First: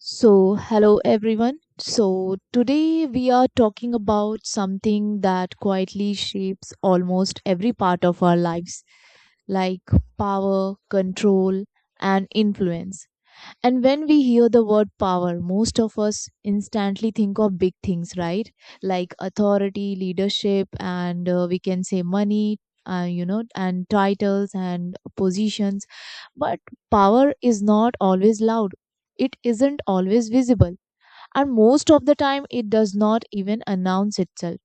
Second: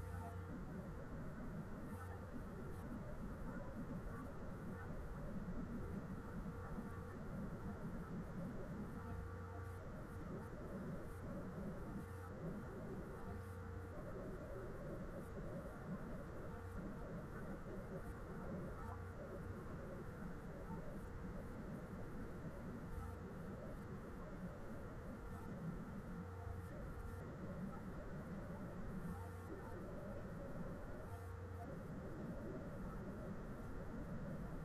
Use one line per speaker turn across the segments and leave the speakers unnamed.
So, hello everyone. So, today we are talking about something that quietly shapes almost every part of our lives, like power, control, and influence. And when we hear the word power, most of us instantly think of big things, right? Like authority, leadership, and we can say money, and titles and positions. But power is not always loud, it isn't always visible. And most of the time, it does not even announce itself.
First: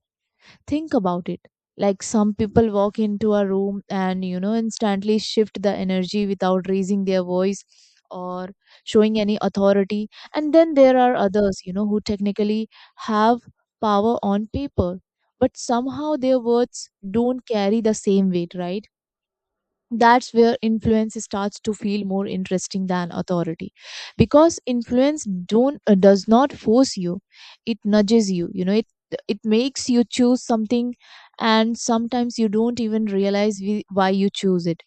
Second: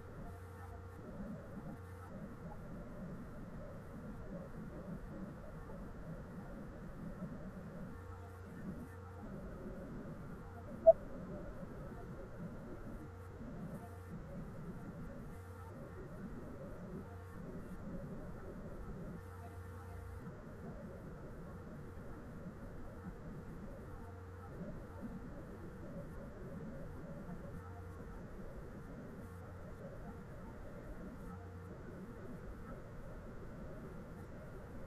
Think about it. Like some people walk into a room and, instantly shift the energy without raising their voice or showing any authority. And then there are others, who technically have power on paper, but somehow their words don't carry the same weight, right? That's where influence starts to feel more interesting than authority because influence don't does not force you, it nudges you you know it it makes you choose something, and sometimes you don't even realize why you choose it.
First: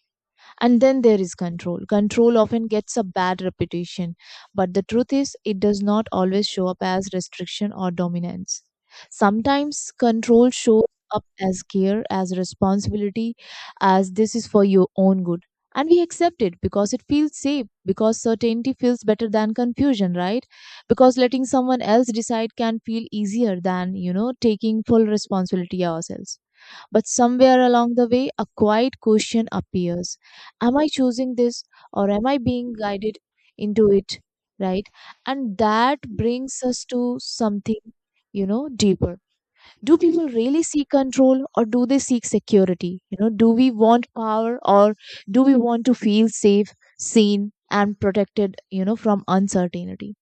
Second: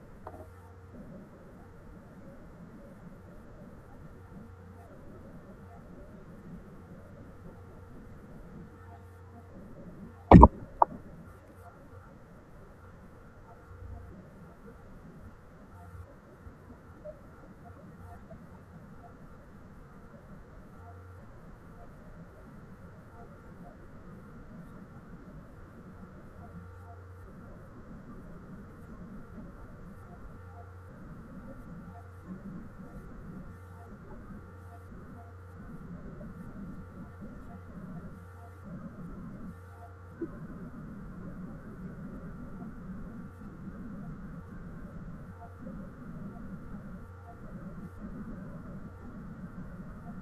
And then there is control. Control often gets a bad reputation, but the truth is, it does not always show up as restriction or dominance. Sometimes control shows up as care, as responsibility, as this is for your own good. And we accept it because it feels safe, because certainty feels better than confusion, right? Because letting someone else decide can feel easier than, taking full responsibility ourselves. But somewhere along the way, a quiet question appears. Am I choosing this, or am I being guided into it? Right? And that brings us to something, deeper. Do people really seek control or do they seek security? You know, do we want power, or do we want to feel safe, seen, and protected, from uncertainty?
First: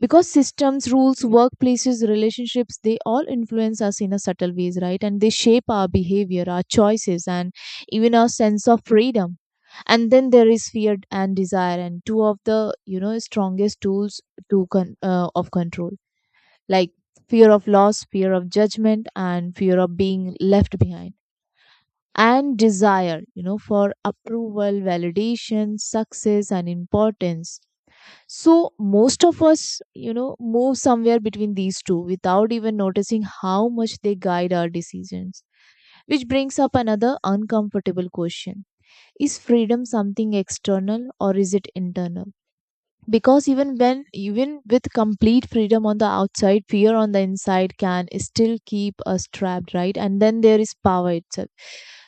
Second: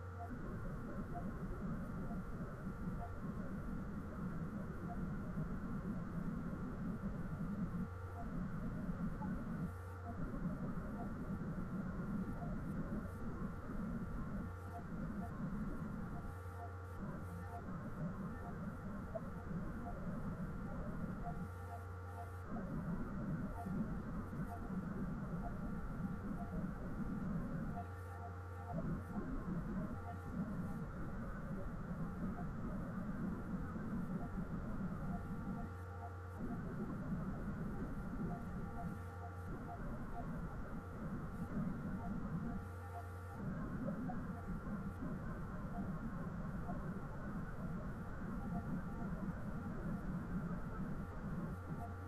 Because systems, rules, workplaces, relationships, they all influence us in a subtle ways, right? And they shape our behavior, our choices, and even our sense of freedom. And then there is fear and desire, and two of the, strongest tools of control, like fear of loss, fear of judgment, and fear of being left behind. And desire, for approval, validation, success, and importance. So most of us, move somewhere between these two without even noticing how much they guide our decisions. Which brings up another uncomfortable question. Is freedom something external or is it internal? Because even when, even with complete freedom on the outside, fear on the inside can still keep us trapped, right? And then there is power itself.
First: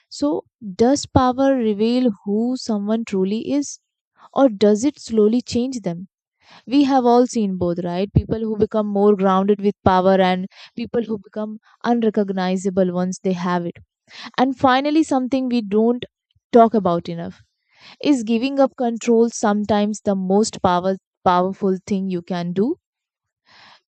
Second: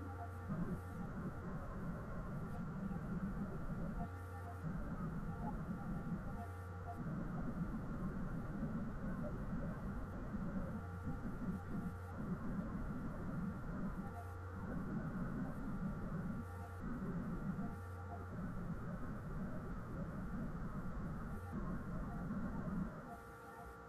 So does power reveal who someone truly is? Or does it slowly change them? We have all seen both, right? People who become more grounded with power, and people who become unrecognizable once they have it. And finally, something we don't talk about enough is giving up control sometimes the powerful thing you can do.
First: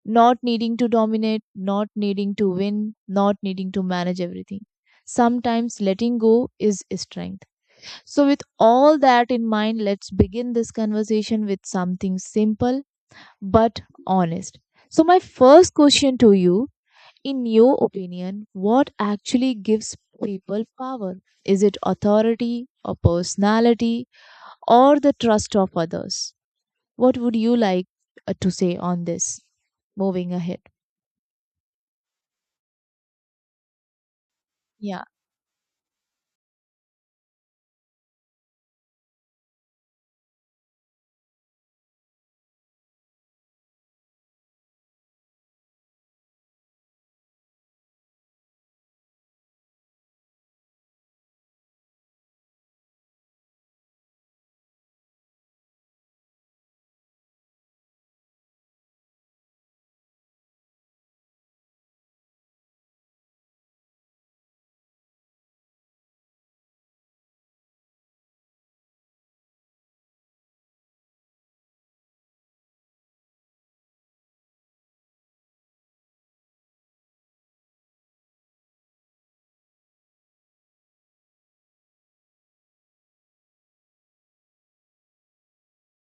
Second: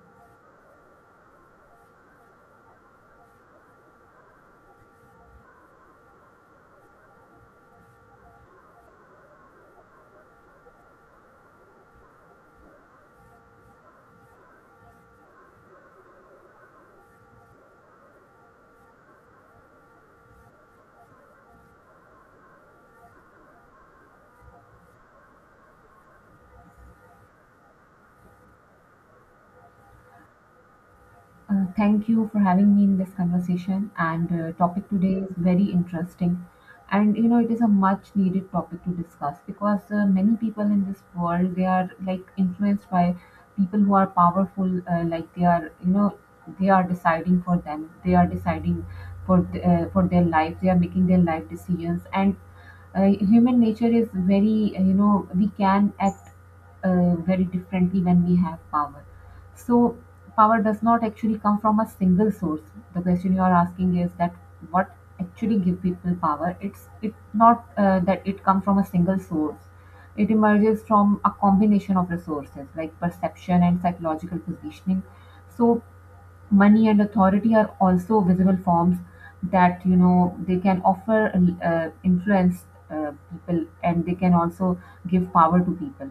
Not needing to dominate, not needing to win, not needing to manage everything. Sometimes letting go is strength. So, with all that in mind, let's begin this conversation with something simple but honest. So, my first question to you, in your opinion, what actually gives people power? Is it authority or personality or the trust of others? What would you like to say on this, moving ahead?
Thank you for having me in this conversation. And topic
Yeah.
today is very interesting, and you know it is a much needed topic to discuss because many people in this world they are like influenced by people who are powerful. Like they are, you know, they are deciding for them. They are deciding for for their life. They are making their life decisions, and uh, human nature is very, you know, we can act very differently when we have power. So power does not actually come from a single source. The question you are asking is that what actually give people power? It's it not that it comes from a single source. It emerges from a combination of resources like perception and psychological positioning. So money and authority are also visible forms that you know they can offer influence uh, people and they can also give power to people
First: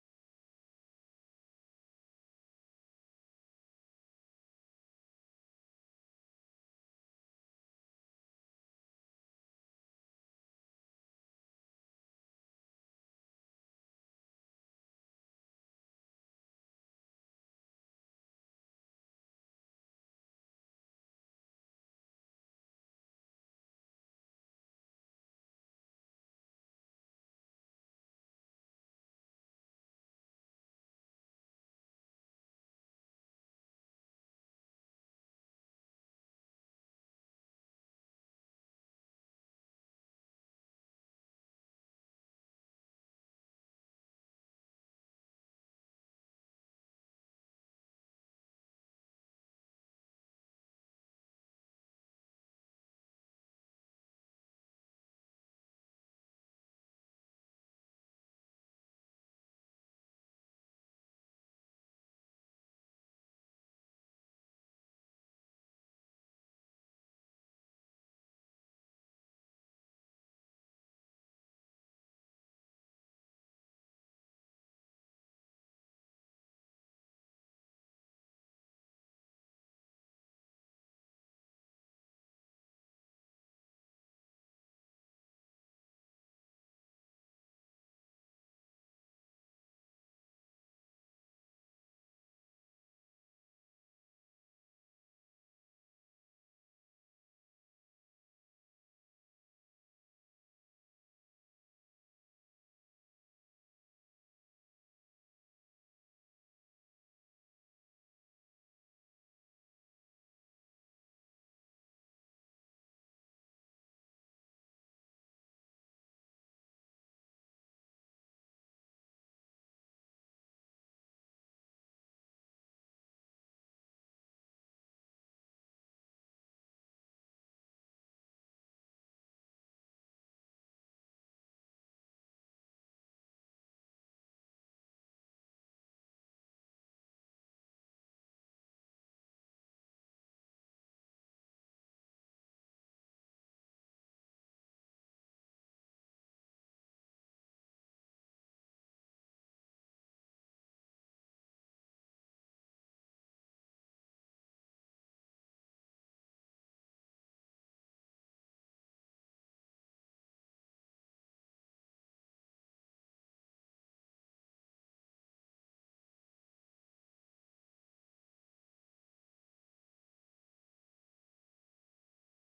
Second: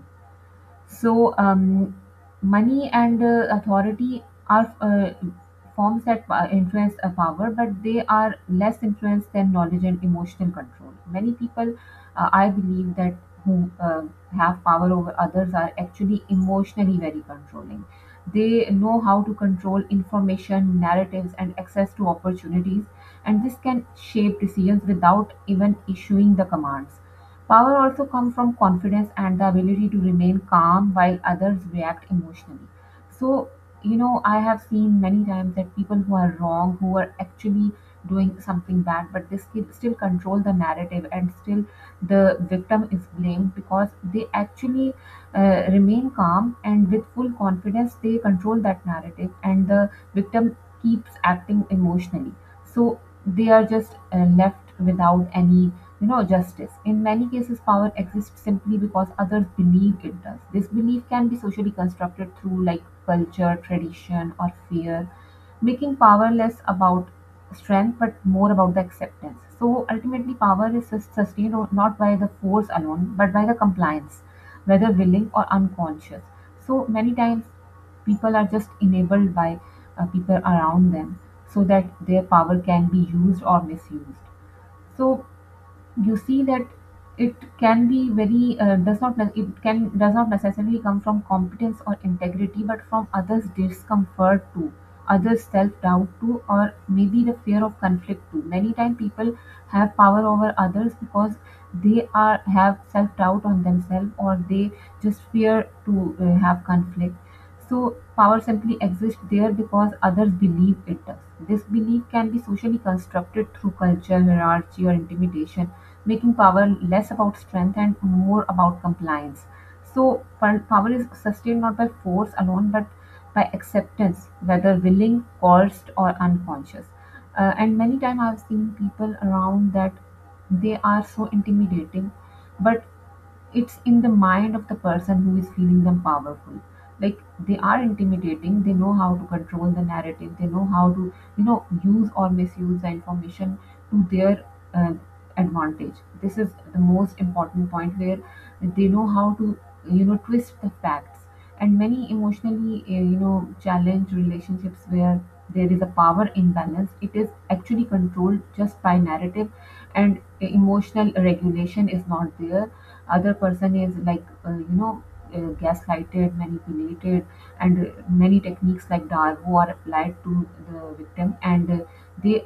so, money and authority are forms that influence a power, but they are less influenced than knowledge and emotional control. Many people, I believe, that who have power over others are actually emotionally very controlling. They know how to control information, narratives, and access to opportunities, and this can shape decisions without even issuing the commands. Power also comes from confidence and the ability to remain calm while others react emotionally. So, you know, I have seen many times that people who are wrong, who are actually doing something bad, but they still control the narrative, and still the victim is blamed because they actually remain calm, and with full confidence they control that narrative and the victim keeps acting emotionally. So, they are just left without any no justice. In many cases, power exists simply because others believe it does. This belief can be socially constructed through like culture, tradition, or fear, making power less about strength but more about the acceptance. So ultimately, power is sustained not by the force alone but by the compliance, whether willing or unconscious. So many times, people are just enabled by people around them so that their power can be used or misused. So you see that it can be very does not ne- it can does not necessarily come from competence or integrity but from others discomfort too, others self doubt too, or maybe the fear of conflict. Too many times people have power over others because they are have self doubt on themselves, or they just fear to have conflict. So power simply exists there because others believe it does. This belief can be socially constructed through culture, hierarchy, or intimidation, making power less about strength and more about compliance. So, power is sustained not by force alone, but by acceptance, whether willing, coerced, or unconscious. And many times I've seen people around that they are so intimidating, but it's in the mind of the person who is feeling them powerful. Like they are intimidating, they know how to control the narrative, they know how to, you know, use or misuse the information to their uh, advantage. This is the most important point, where they know how to, you know, twist the facts. And many emotionally you know challenged relationships where there is a power imbalance, it is actually controlled just by narrative, and emotional regulation is not there. Other person is like gaslighted, manipulated, and many techniques like darvo are applied to the victim, and they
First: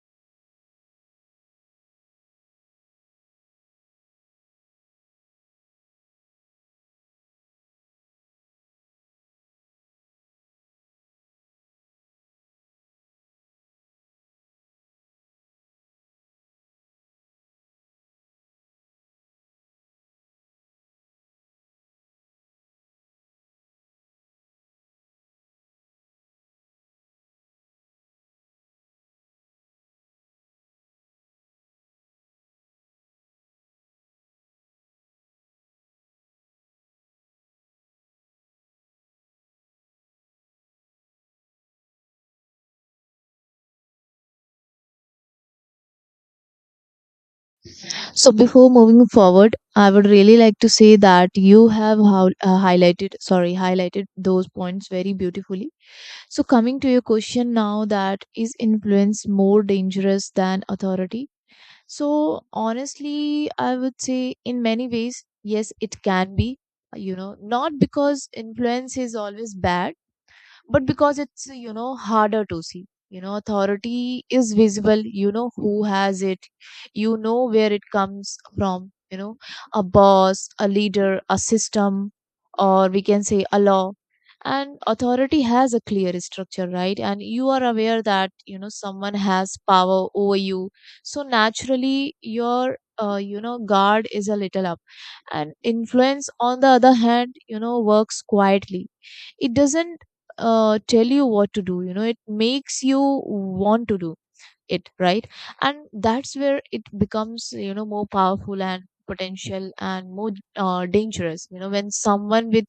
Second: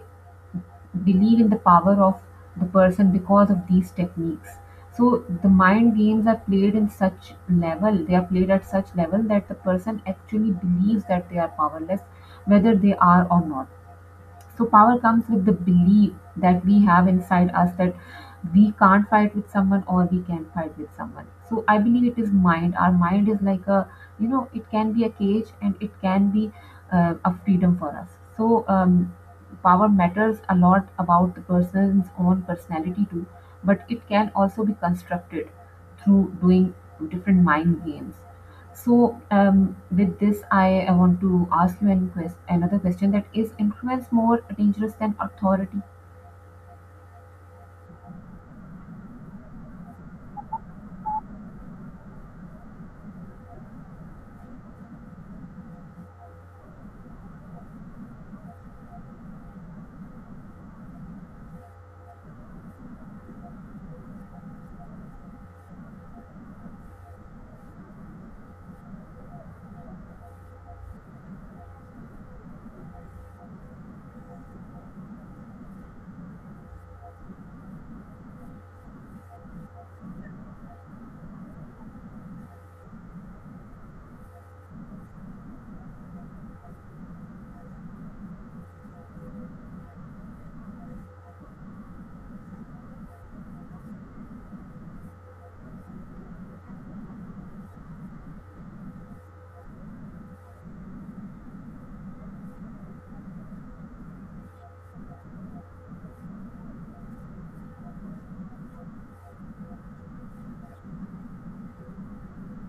believe in the power of the person because of these techniques. So the mind games are played in such level, they are played at such level that the person actually believes that they are powerless, whether they are or not. So power comes with the belief that we have inside us, that we can't fight with someone or we can fight with someone. So I believe it is mind. Our mind is like a, you know, it can be a cage and it can be a freedom for us. So power matters a lot about the person's own personality too, but it can also be constructed through doing different mind games. So, with this, I want to ask you an another question: that is influence more dangerous than authority?
So before moving forward, I would really like to say that you have highlighted those points very beautifully. So coming to your question now, that is influence more dangerous than authority? So honestly, I would say in many ways, yes, it can be, not because influence is always bad, but because it's, harder to see. You know, authority is visible, who has it, where it comes from, a boss, a leader, a system, or we can say a law. And authority has a clear structure, right? And you are aware that, someone has power over you, so naturally your guard is a little up. And influence, on the other hand, works quietly. It doesn't tell you what to do, it makes you want to do it, right? And that's where it becomes, more powerful and potential and more dangerous. You know, when someone with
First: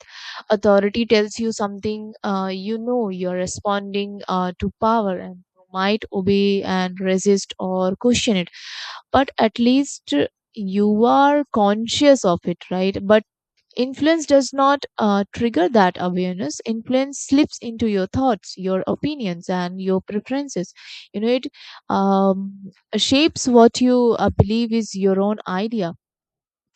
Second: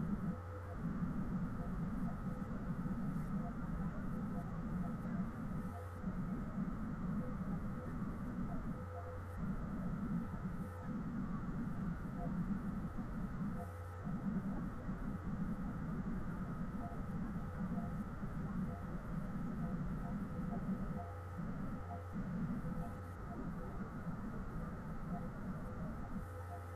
authority tells you something, you're responding to power, and you might obey and resist or question it, but at least you are conscious of it, right? But influence does not trigger that awareness. Influence slips into your thoughts, your opinions, and your preferences. You know, it um, shapes what you believe is your own idea.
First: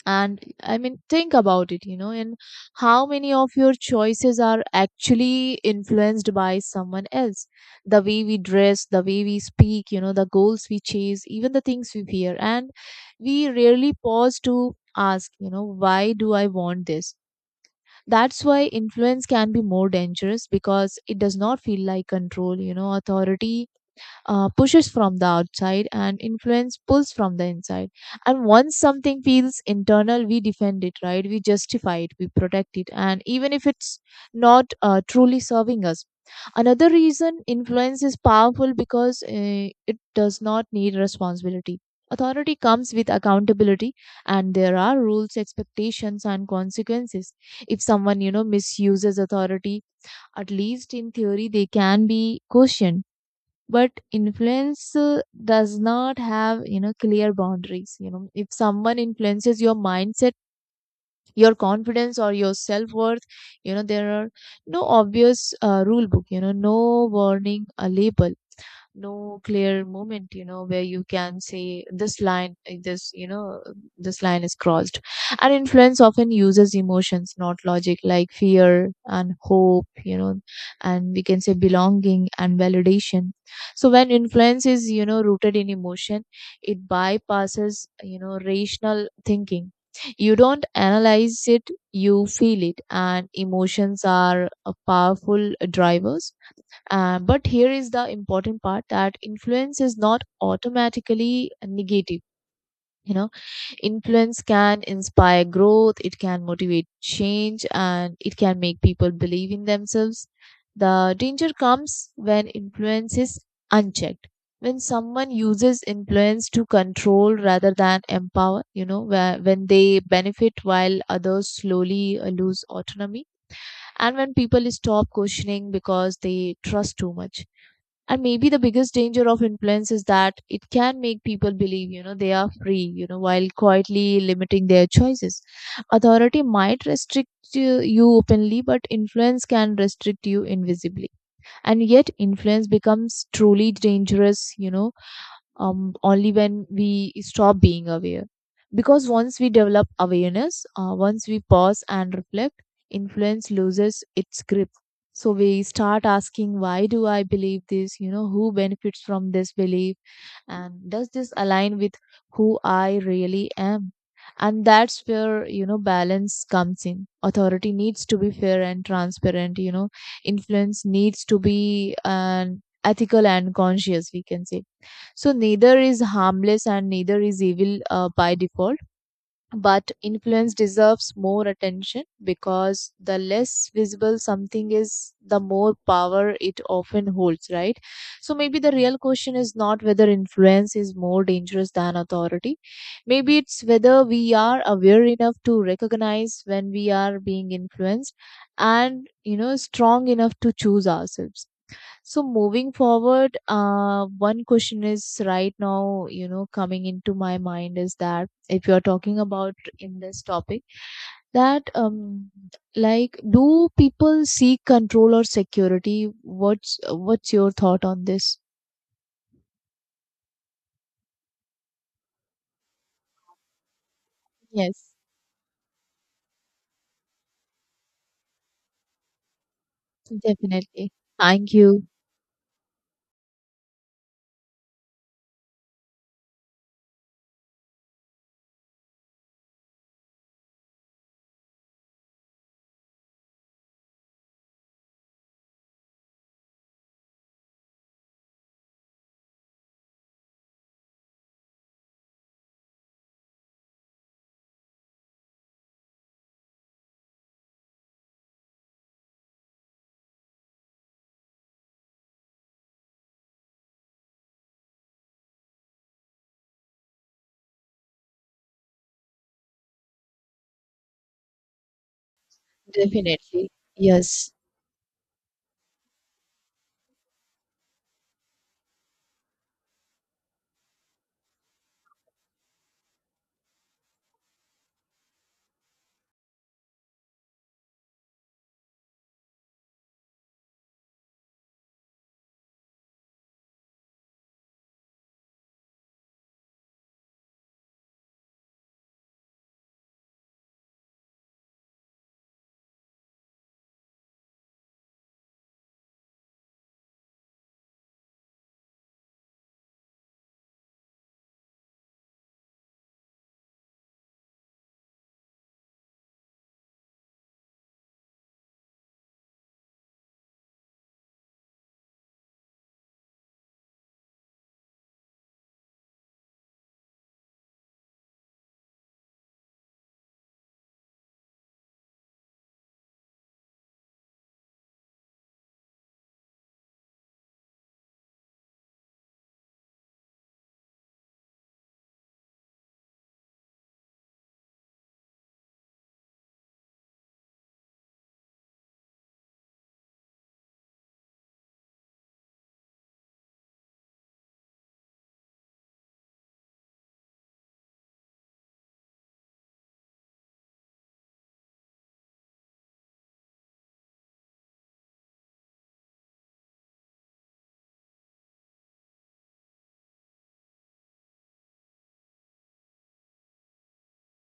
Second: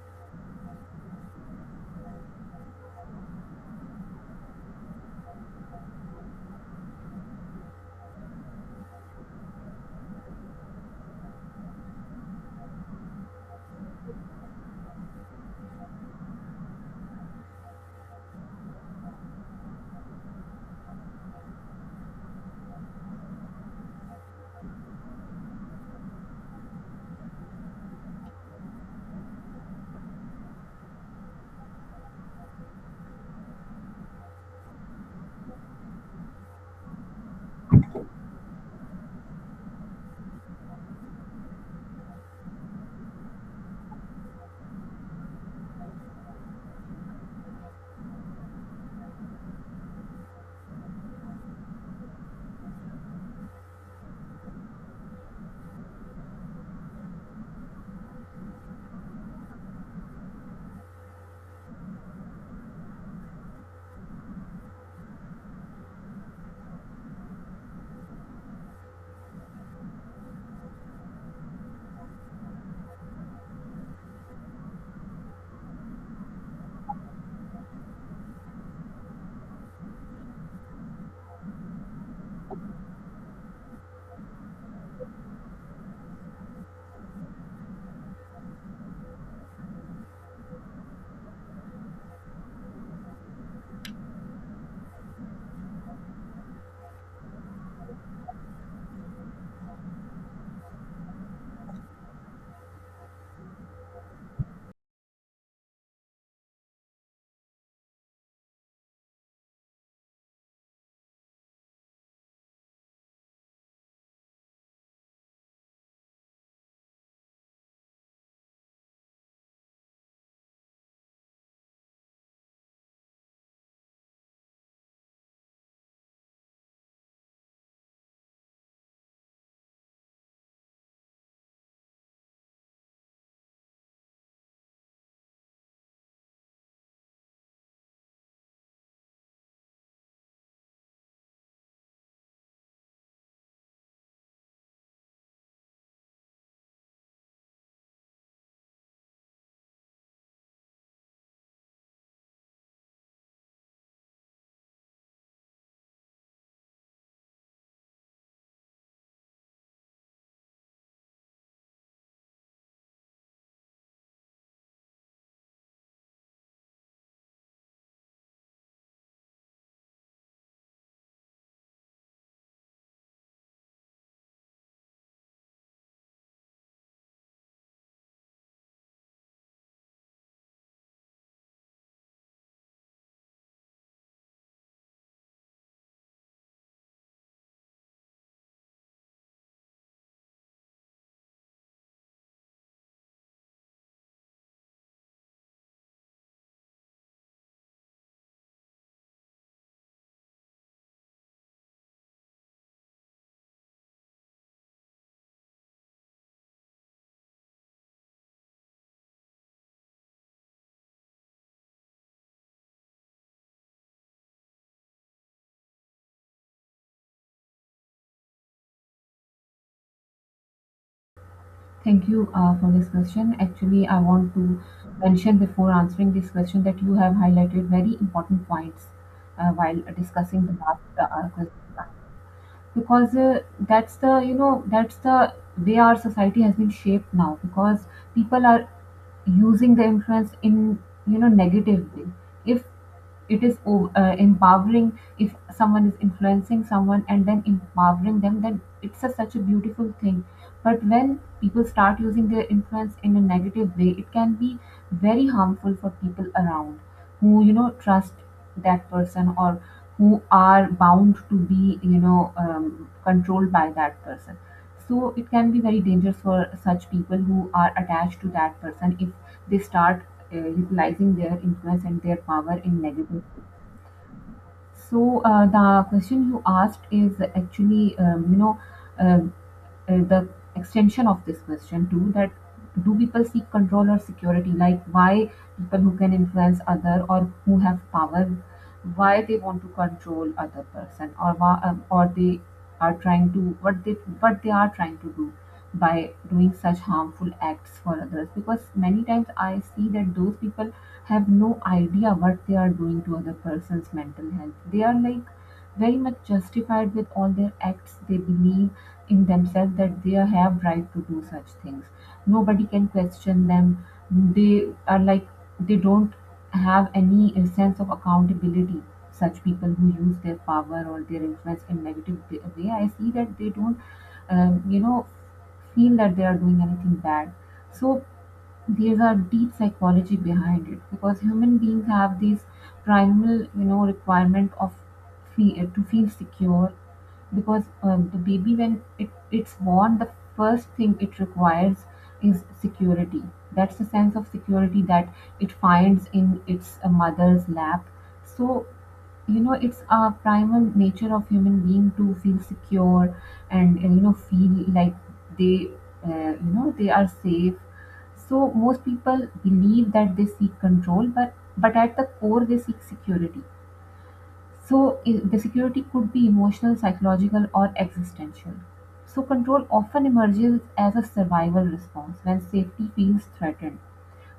And I mean, think about it, and how many of your choices are actually influenced by someone else? The way we dress, the way we speak, the goals we chase, even the things we fear. And we rarely pause to ask, why do I want this? That's why influence can be more dangerous, because it does not feel like control. You know, authority pushes from the outside, and influence pulls from the inside. And once something feels internal, we defend it, right? We justify it, we protect it, and even if it's not truly serving us. Another reason influence is powerful, because it does not need responsibility. Authority comes with accountability, and there are rules, expectations, and consequences. If someone, misuses authority, at least in theory, they can be questioned. But influence does not have, clear boundaries. You know, if someone influences your mindset, your confidence, or your self-worth, there are no obvious rule book, no warning a label, no clear moment, where you can say this line, uh, this, this line is crossed. And influence often uses emotions, not logic, like fear and hope, and we can say belonging and validation. So when influence is, rooted in emotion, it bypasses, rational thinking. You don't analyze it, you feel it, and emotions are a powerful drivers. But here is the important part, that influence is not automatically negative. You know, influence can inspire growth, it can motivate change, and it can make people believe in themselves. The danger comes when influence is unchecked. When someone uses influence to control rather than empower, when they benefit while others slowly lose autonomy, and when people stop questioning because they trust too much. And maybe the biggest danger of influence is that it can make people believe, they are free, while quietly limiting their choices. Authority might restrict you openly, but influence can restrict you invisibly. And yet influence becomes truly dangerous, only when we stop being aware. Because once we develop awareness, once we pause and reflect, influence loses its grip. So we start asking, why do I believe this? You know, who benefits from this belief? And does this align with who I really am? And that's where, balance comes in. Authority needs to be fair and transparent, influence needs to be an ethical and conscious, we can say. So neither is harmless and neither is evil by default, but influence deserves more attention, because the less visible something is, the more power it often holds, right? So maybe the real question is not whether influence is more dangerous than authority, maybe it's whether we are aware enough to recognize when we are being influenced, and, strong enough to choose ourselves. So moving forward, one question is right now, coming into my mind, is that if you're talking about in this topic, that like, do people seek control or security? What's your thought on this?
Thank you for this question. Actually, I want to
Yes,
mention before answering this question that you have highlighted very important points while discussing the last
definitely.
question.
Thank you.
Because that's the, you know, that's the way our society has been shaped now, because people are using the influence in, you know, negative way. If it is empowering, if someone is influencing someone and then empowering them, then it's a such a beautiful thing. But when people start using their influence in a negative way, it can be very harmful for people around who, you know, trust that person, or who are bound to be, you know, controlled by that person. So it can be very dangerous for such people who are attached to that person if they start utilizing their influence and their power in negative.
Definitely. Yes.
So the question you asked is actually, uh, the extension of this question too: that do people seek control or security? Like why people who can influence other or who have power, why they want to control other person, or why, or they are trying to what they are trying to do by doing such harmful acts for others? Because many times I see that those people have no idea what they are doing to other person's mental health. They are like very much justified with all their acts, they believe in themselves that they have right to do such things, nobody can question them. They are like, they don't have any sense of accountability. Such people who use their power or their influence in negative way, I see that they don't you know feel that they are doing anything bad. So there's a deep psychology behind it, because human beings have this primal, you know, requirement of to feel secure. Because the baby when it's born, the first thing it requires is security. That's the sense of security that it finds in its mother's lap. So, you know, it's a primal nature of human being to feel secure, and you know feel like they you know they are safe. So most people believe that they seek control, but at the core they seek security. So the security could be emotional, psychological, or existential. So control often emerges as a survival response when safety feels threatened.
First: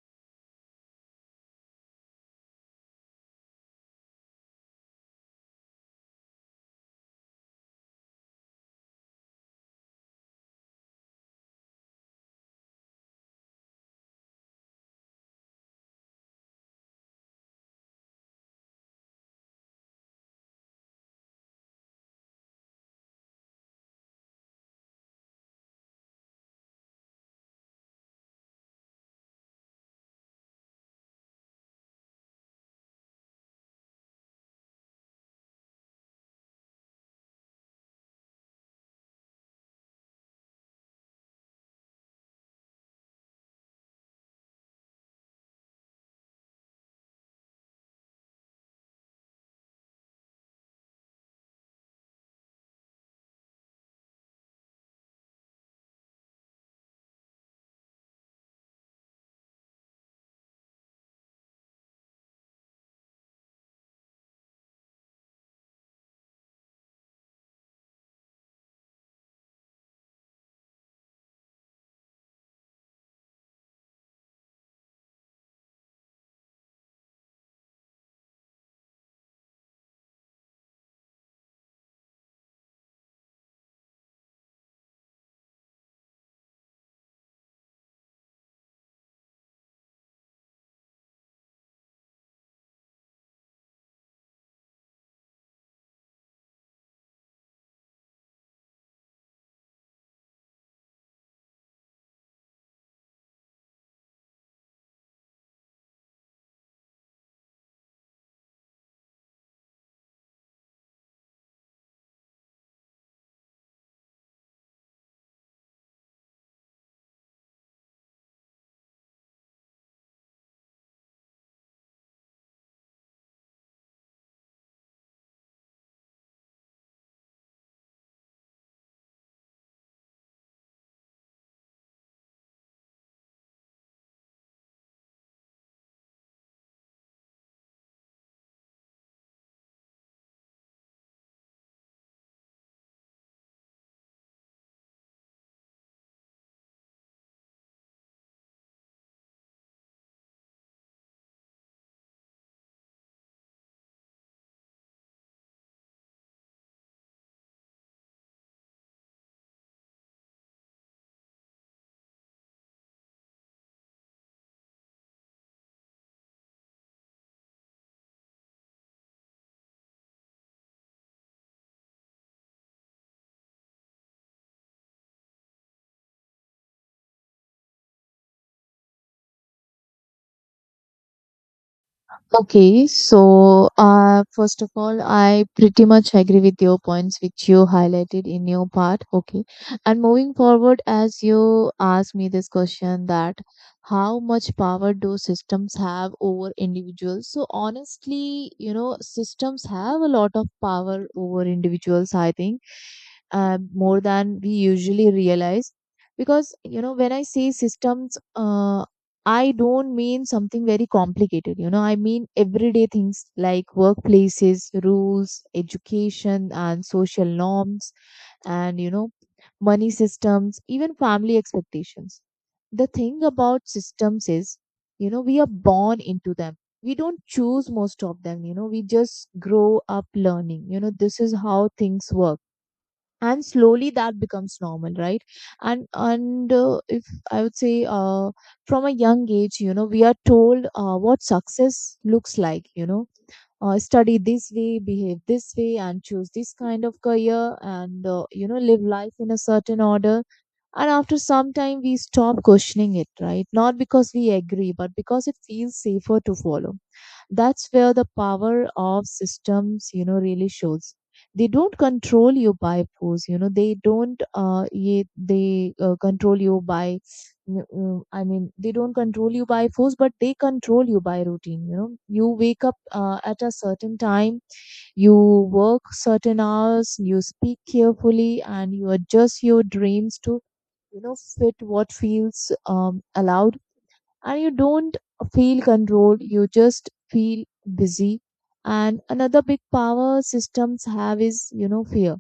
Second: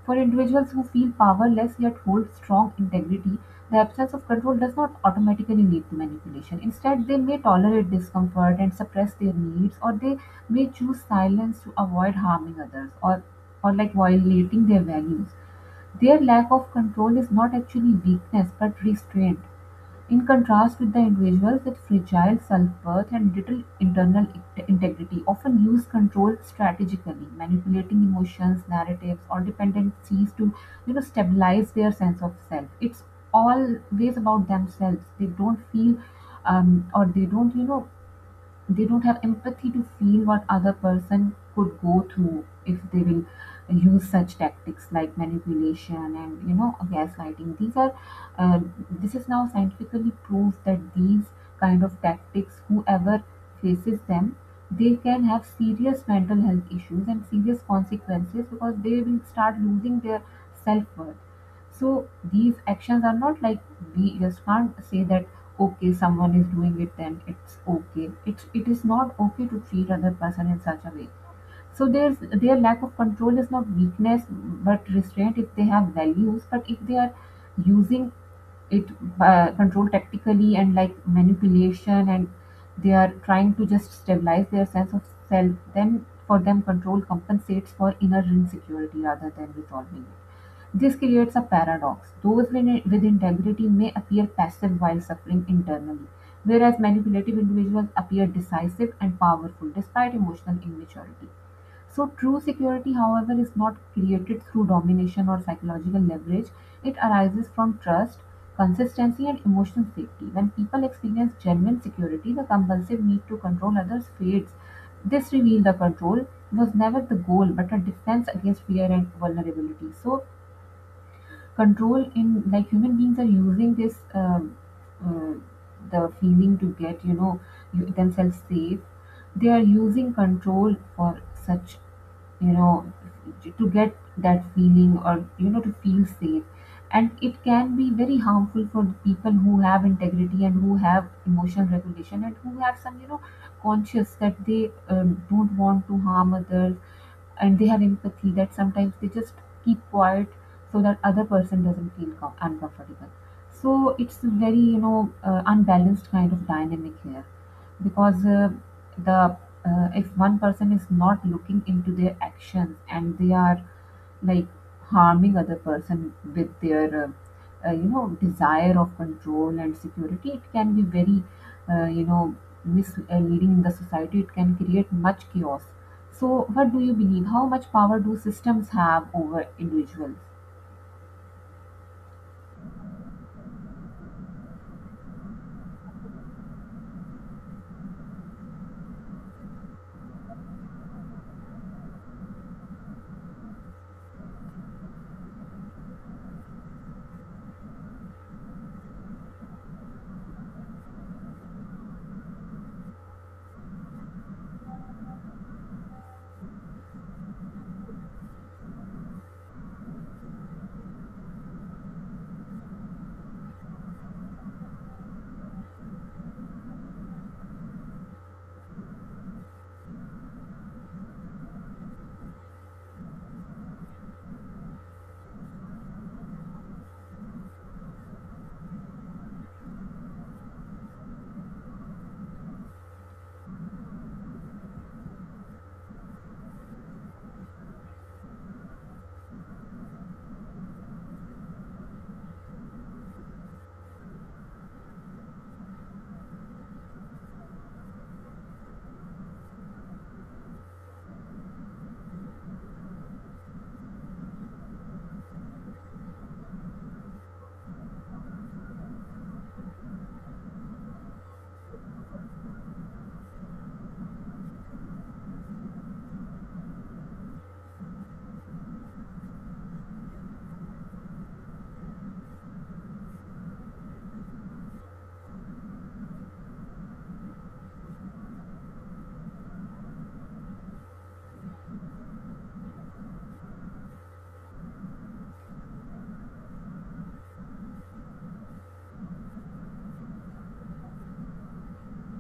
For individuals who feel powerless yet hold strong integrity, the absence of control does not automatically lead to manipulation. Instead, they may tolerate discomfort and suppress their needs, or they may choose silence to avoid harming others, or like violating their values. Their lack of control is not actually weakness but restraint. In contrast, with the individuals with fragile self-worth and little internal integrity, often use control strategically, manipulating emotions, narratives, or dependencies to, you know, stabilize their sense of self. It's always about themselves, they don't feel, um, or they don't, you know, they don't have empathy to feel what other person could go through if they will use such tactics like manipulation and, you know, gaslighting. These are uh, this is now scientifically proved that these kind of tactics, whoever faces them, they can have serious mental health issues and serious consequences, because they will start losing their self-worth. So these actions are not like, we just can't say that okay someone is doing it then it's okay. It is not okay to treat other person in such a way. So there's, their lack of control is not weakness but restraint, if they have values. But if they are using it, control tactically and like manipulation, and they are trying to just stabilize their sense of self, then for them control compensates for inner insecurity rather than resolving it. This creates a paradox: those with integrity may appear passive while suffering internally, whereas manipulative individuals appear decisive and powerful despite emotional immaturity. So, true security, however, is not created through domination or psychological leverage, it arises from trust. Consistency and emotional safety. When people experience genuine security, the compulsive need to control others fades. This reveal the control was never the goal but a defense against fear and vulnerability. So, control in like human beings are using this uh, the feeling to get themselves safe. They are using control for such, you know to get that feeling or, to feel safe, and it can be very harmful for the people who have integrity and who have emotional regulation and who have some, conscious that they don't want to harm others, and they have empathy that sometimes they just keep quiet so that other person doesn't feel uncomfortable. So it's a very, unbalanced kind of dynamic here, because the if one person is not looking into their actions and they are like harming other person with their desire of control and security, it can be very, uh, you know misleading in the society. It can create much chaos. So what do you believe? How much power do systems have over individuals?
Okay, so first of all, I pretty much agree with your points which you highlighted in your part. Okay, and moving forward, as you asked me this question, that how much power do systems have over individuals? So honestly, you know, systems have a lot of power over individuals. I think more than we usually realize, because, when I say systems, I don't mean something very complicated, I mean everyday things like workplaces, rules, education, and social norms, and, money systems, even family expectations. The thing about systems is, we are born into them. We don't choose most of them, we just grow up learning. You know, this is how things work, and slowly that becomes normal, right? And If I would say, from a young age, you know, we are told what success looks like, you know, study this way, behave this way, and choose this kind of career, and you know, live life in a certain order. And after some time, we stop questioning it, right? Not because we agree, but because it feels safer to follow. That's where the power of systems, you know, really shows. They don't control you by force, you know. They don't they control you by I mean, they don't control you by force, but they control you by routine. You know, you wake up at a certain time, you work certain hours, you speak carefully, and you adjust your dreams to, you know, fit what feels allowed. And you don't feel controlled, you just feel busy. And another big power systems have is, you know, fear.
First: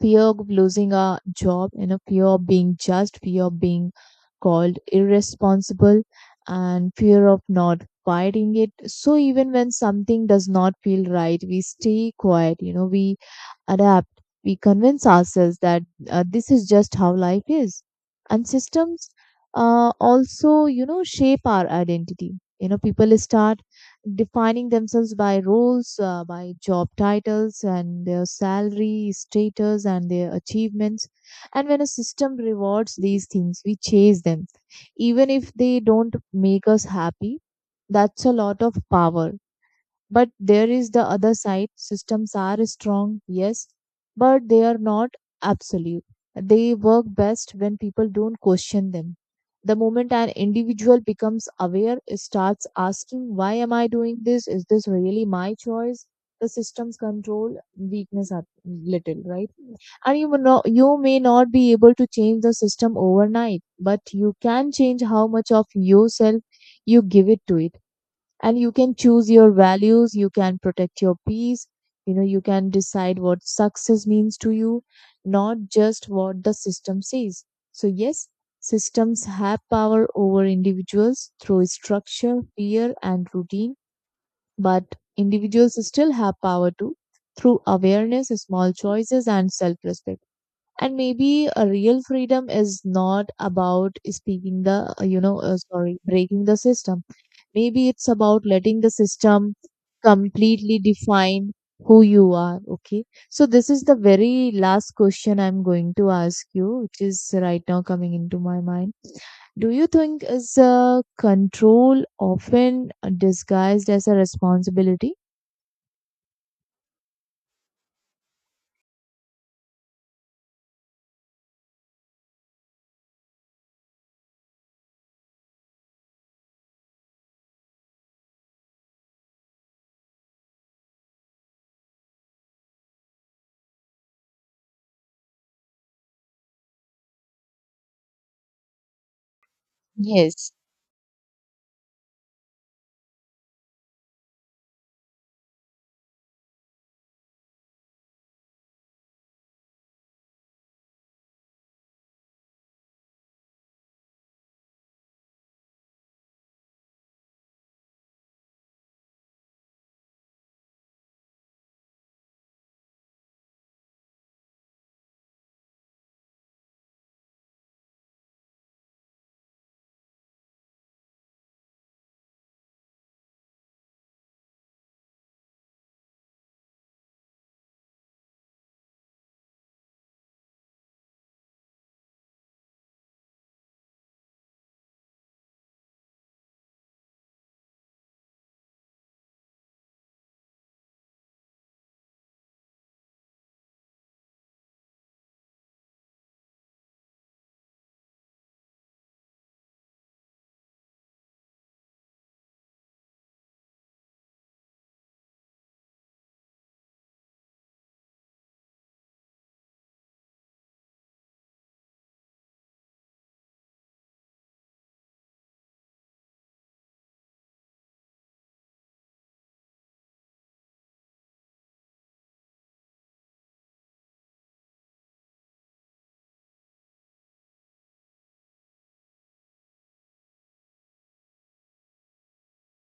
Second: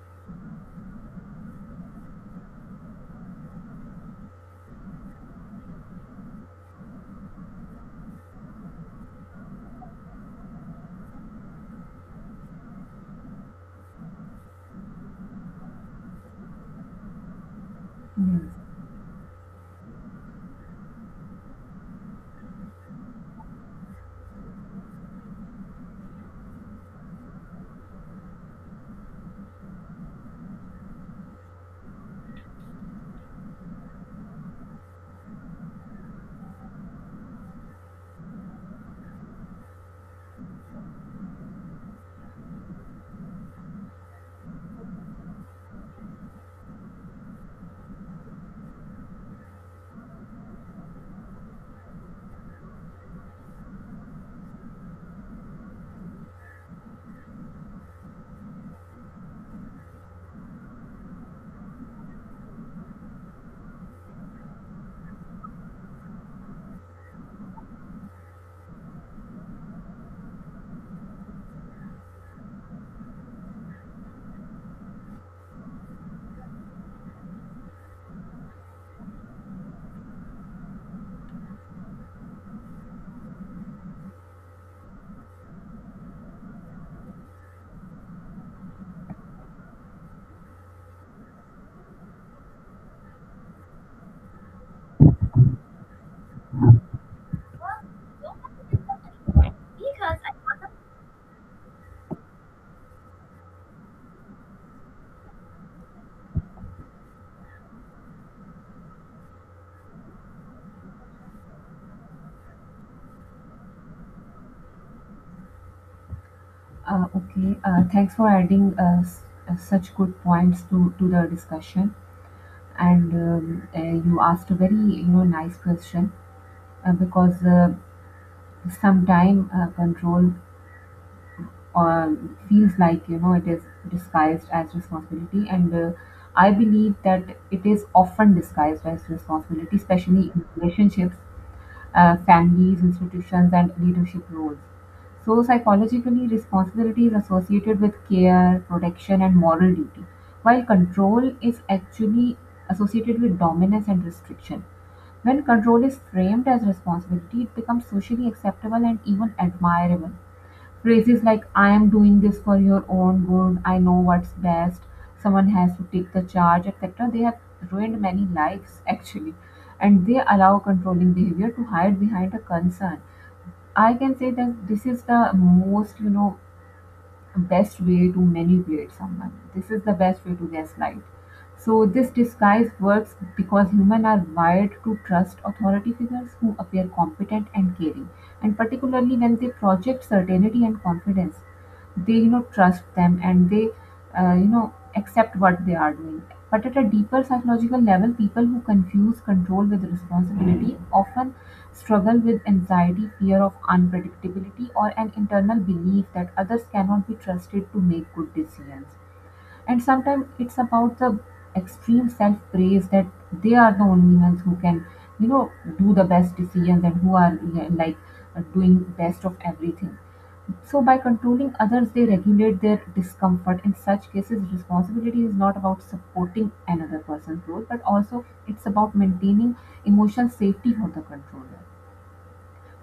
Fear of losing a job, you know, fear of being judged, fear of being called irresponsible, and fear of not fighting it. So even when something does not feel right, we stay quiet, you know, we adapt, we convince ourselves that this is just how life is. And
Hmm.
systems also, you know, shape our identity. You know, people start defining themselves by roles, by job titles, and their salary, status, and their achievements. And when a system rewards these things, we chase them, even if they don't make us happy. That's a lot of power, but there is the other side. Systems are strong, yes, but they are not absolute. They work best when people don't question them. The moment an individual becomes aware, starts asking, why am I doing this? Is this really my choice? The systems control weakness a little, right? And you may not be able to change the system overnight, but you can change how much of yourself you give it to it. And you can choose your values, you can protect your peace, you know, you can decide what success means to you, not just what the system says. So yes, systems have power over individuals through structure, fear, and routine, but individuals still have power too, through awareness, small choices, and self respect. And maybe a real freedom is not about speaking the you know sorry breaking the system. Maybe it's about letting the system completely define who you are. Okay, so this is the very last question I'm going to ask you, which is right now coming into my mind. Do you think is control often disguised as a responsibility?
Okay. Thanks for adding such good points to, the discussion. And you asked a very, nice question, because sometime control uh, feels like, it is disguised as responsibility, and I believe that it is often disguised as responsibility, especially in
Yes.
relationships, families, institutions and leadership roles. So psychologically, responsibility is associated with care, protection and moral duty, while control is actually associated with dominance and restriction. When control is framed as responsibility, it becomes socially acceptable and even admirable. Phrases like, "I am doing this for your own good," "I know what's best," "someone has to take the charge," etc., they have ruined many lives actually. And they allow controlling behavior to hide behind a concern. I can say that this is the most, best way to manipulate someone. This is the best way to gaslight. So this disguise works because humans are wired to trust authority figures who appear competent and caring, and particularly when they project certainty and confidence, they trust them and they accept what they are doing. But at a deeper psychological level, people who confuse control with responsibility often struggle with anxiety, fear of unpredictability, or an internal belief that others cannot be trusted to make good decisions. And sometimes it's about the extreme self praise that they are the only ones who can, you know do the best decisions and who are, yeah, like doing best of everything. So by controlling others, they regulate their discomfort. In such cases, responsibility is not about supporting another person's growth, but also it's about maintaining emotional safety for the controller.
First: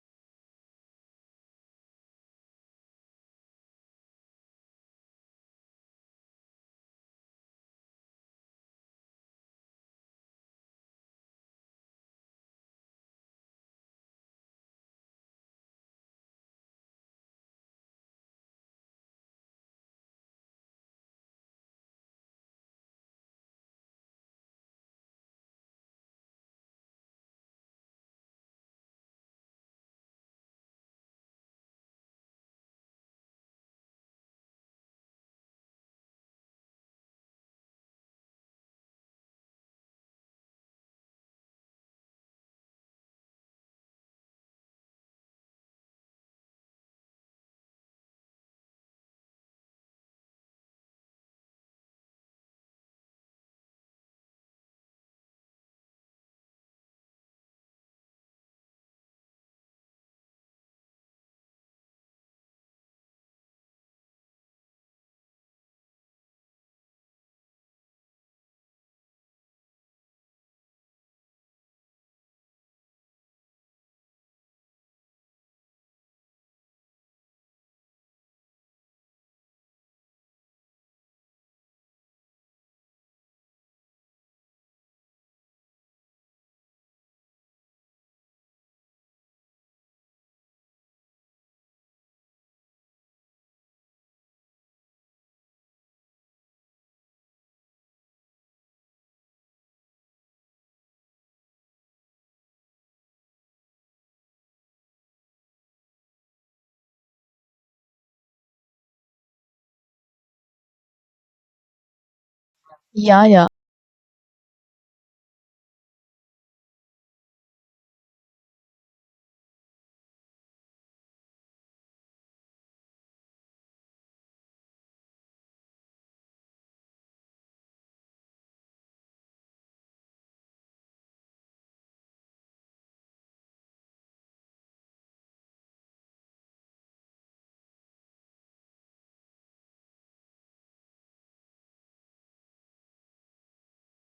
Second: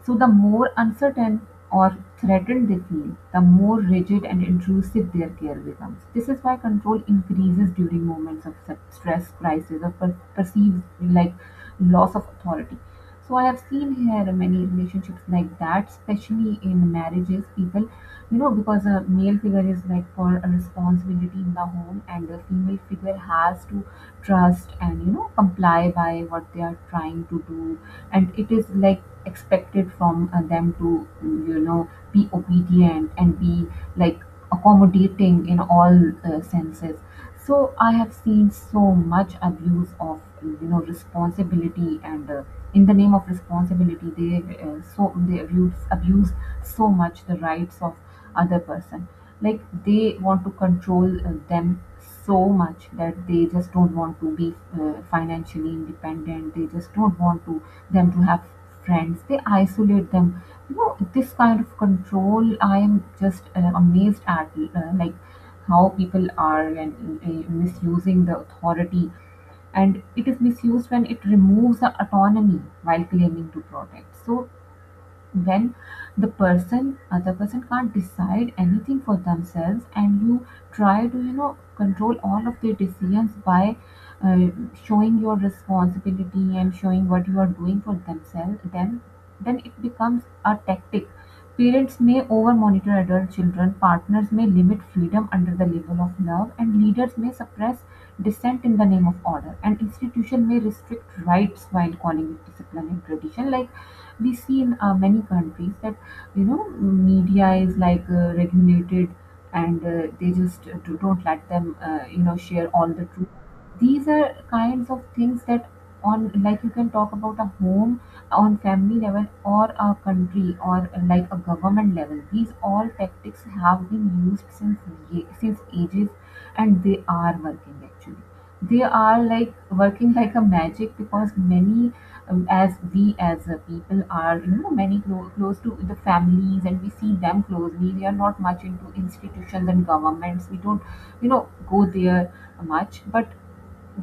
So the more uncertain or threatened they feel, the more rigid and intrusive their care becomes. This is why control increases during moments of such stress, crisis, or perceived like loss of authority. So I have seen here many relationships like that, especially in marriages. People, because a male figure is like for a responsibility in the home, and the female figure has to trust and, comply by what they are trying to do, and it is like expected from them to, be obedient and be like accommodating in all senses. So I have seen so much abuse of, responsibility, and in the name of responsibility they so they abuse so much the rights of other person. Like, they want to control them so much that they just don't want to be financially independent. They just don't want to them to have friends. They isolate them. You know, this kind of control, I am just amazed at, like, how people are and misusing the authority. And it is misused when it removes the autonomy while claiming to protect. So when the person, other person can't decide anything for themselves and you try to, control all of their decisions by, uh, showing your responsibility and showing what you are doing for themselves, then, it becomes a tactic. Parents may over monitor adult children, partners may limit freedom under the label of love, and leaders may suppress dissent in the name of order, and institution may restrict rights while calling it discipline and tradition, like we see in many countries, that, media is like regulated, and they just don't let them, share all the
Yeah,
truth.
yeah.
These are kinds of things that, on, like, you can talk about a home, on family level, or a country, or like a government level. These all tactics have been used since since ages, and they are working actually. They are like working like a magic. Because many, as we, as people are, you know, many close to the families and we see them closely. We are not much into institutions and governments. We don't, go there much. But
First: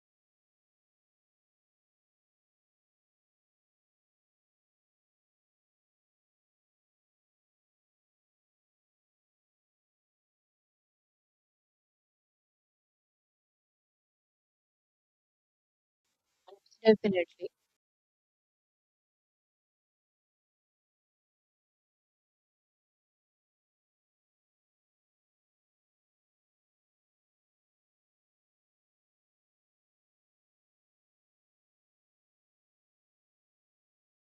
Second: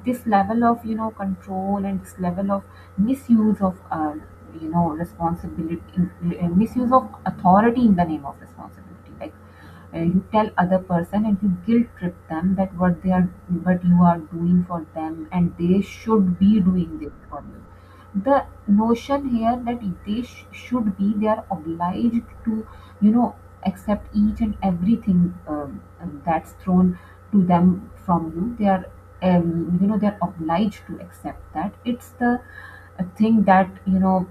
this level of, control and this level of misuse of, responsibility, misuse of authority in the name of responsibility, like, you tell other person and you guilt trip them that what they are, what you are doing for them and they should be doing this for
Definitely.
you. The notion here that they should be, they are obliged to, you know accept each and everything, that's thrown to them from you. They are, they're obliged to accept that. It's the a thing that, you know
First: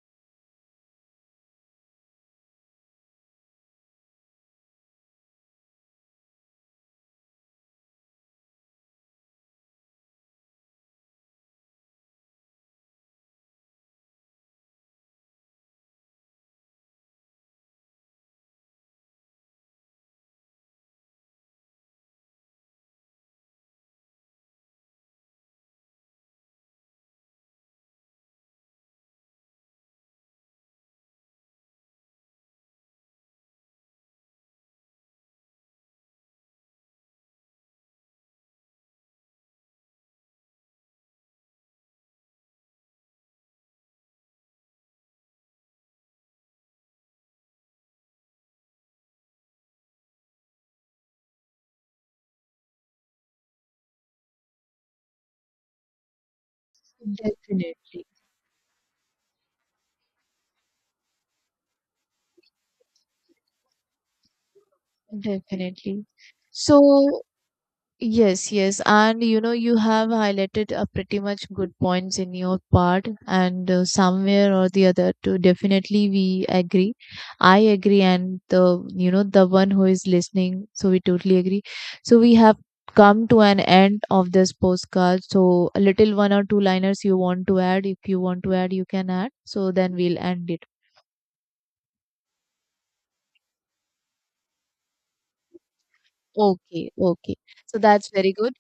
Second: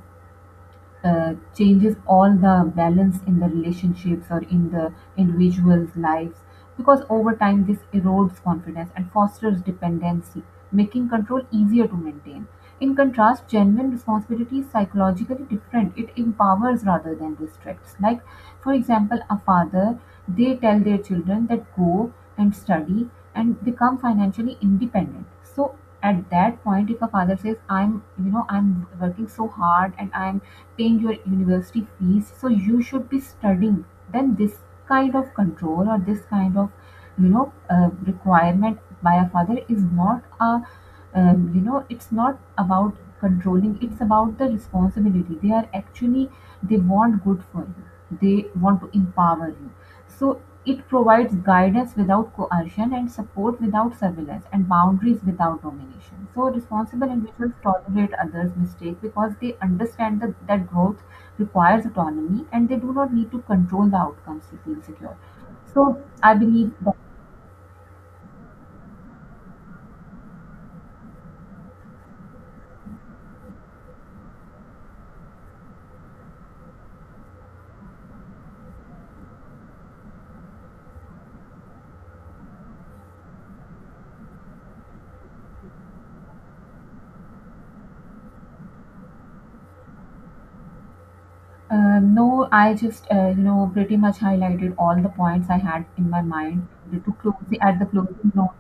uh, changes all the balance in the relationships or in the individual's lives, because over time this erodes confidence and fosters dependency, making control easier to maintain. In contrast, genuine responsibility is psychologically different. It empowers rather than restricts. Like, for example, a father, they tell their children that go and study and become financially independent. So at that point, if a father says, "I'm, I'm working so hard and I'm paying your university fees, so you should be studying," then this kind of control or this kind of, requirement by a father is not a, it's not about controlling. It's about the responsibility. They are actually, they want good for you, they want to empower you. So it provides guidance without coercion, and support without surveillance, and boundaries without domination. So responsible individuals
Definitely.
tolerate others' mistakes because they understand that, growth requires autonomy, and they do not need to control the outcomes to feel secure. So
Definitely.
I believe that,
So, yes, yes. And you know, you have highlighted pretty much good points in your part, and somewhere or the other, too, definitely we agree. I agree, and the, you know, the one who is listening, so we totally agree. So, we have come to an end of this postcard. So, a little one or two liners you want to add, if you want to add, you can add. So, then we'll end it.
no, I just, pretty much highlighted all the points I had in my mind
Okay,
to
okay.
close
So,
at the
that's
closing
very
note.
good.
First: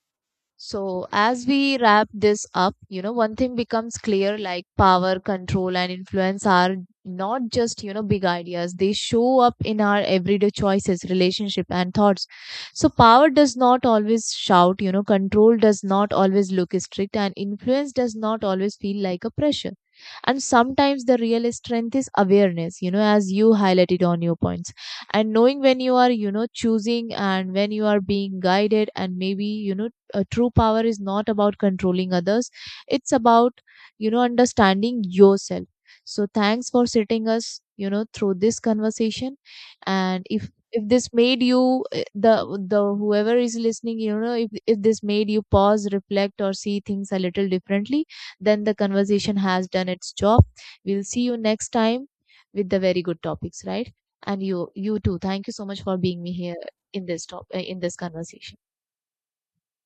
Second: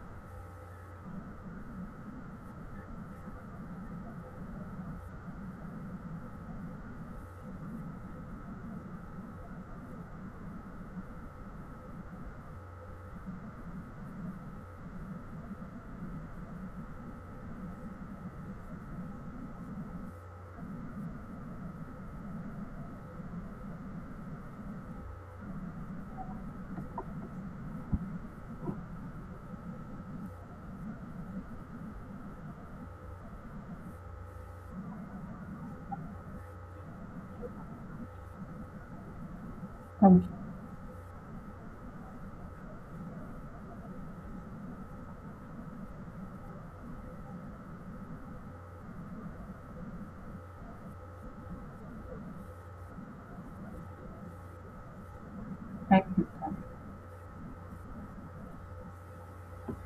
So, as we wrap this up, you know, one thing becomes clear, like power, control, and influence are not just, you know, big ideas. They show up in our everyday choices, relationship, and thoughts. So, power does not always shout, you know, control does not always look strict, and influence does not always feel like a pressure. And sometimes the real strength is awareness, you know, as you highlighted on your points, and knowing when you are, you know, choosing and when you are being guided. And maybe, you know, true power is not about controlling others, it's about, you know, understanding yourself. So thanks for sitting us, you know, through this conversation.
Thank
And
you.
if this made you uh, the the whoever is listening, you know, if this made you pause, reflect, or see things a little differently, then the conversation has done its job. We'll see you next time with the very good topics, right? And you too, thank you so much for
Thank
being me here
you.
in this top in this conversation.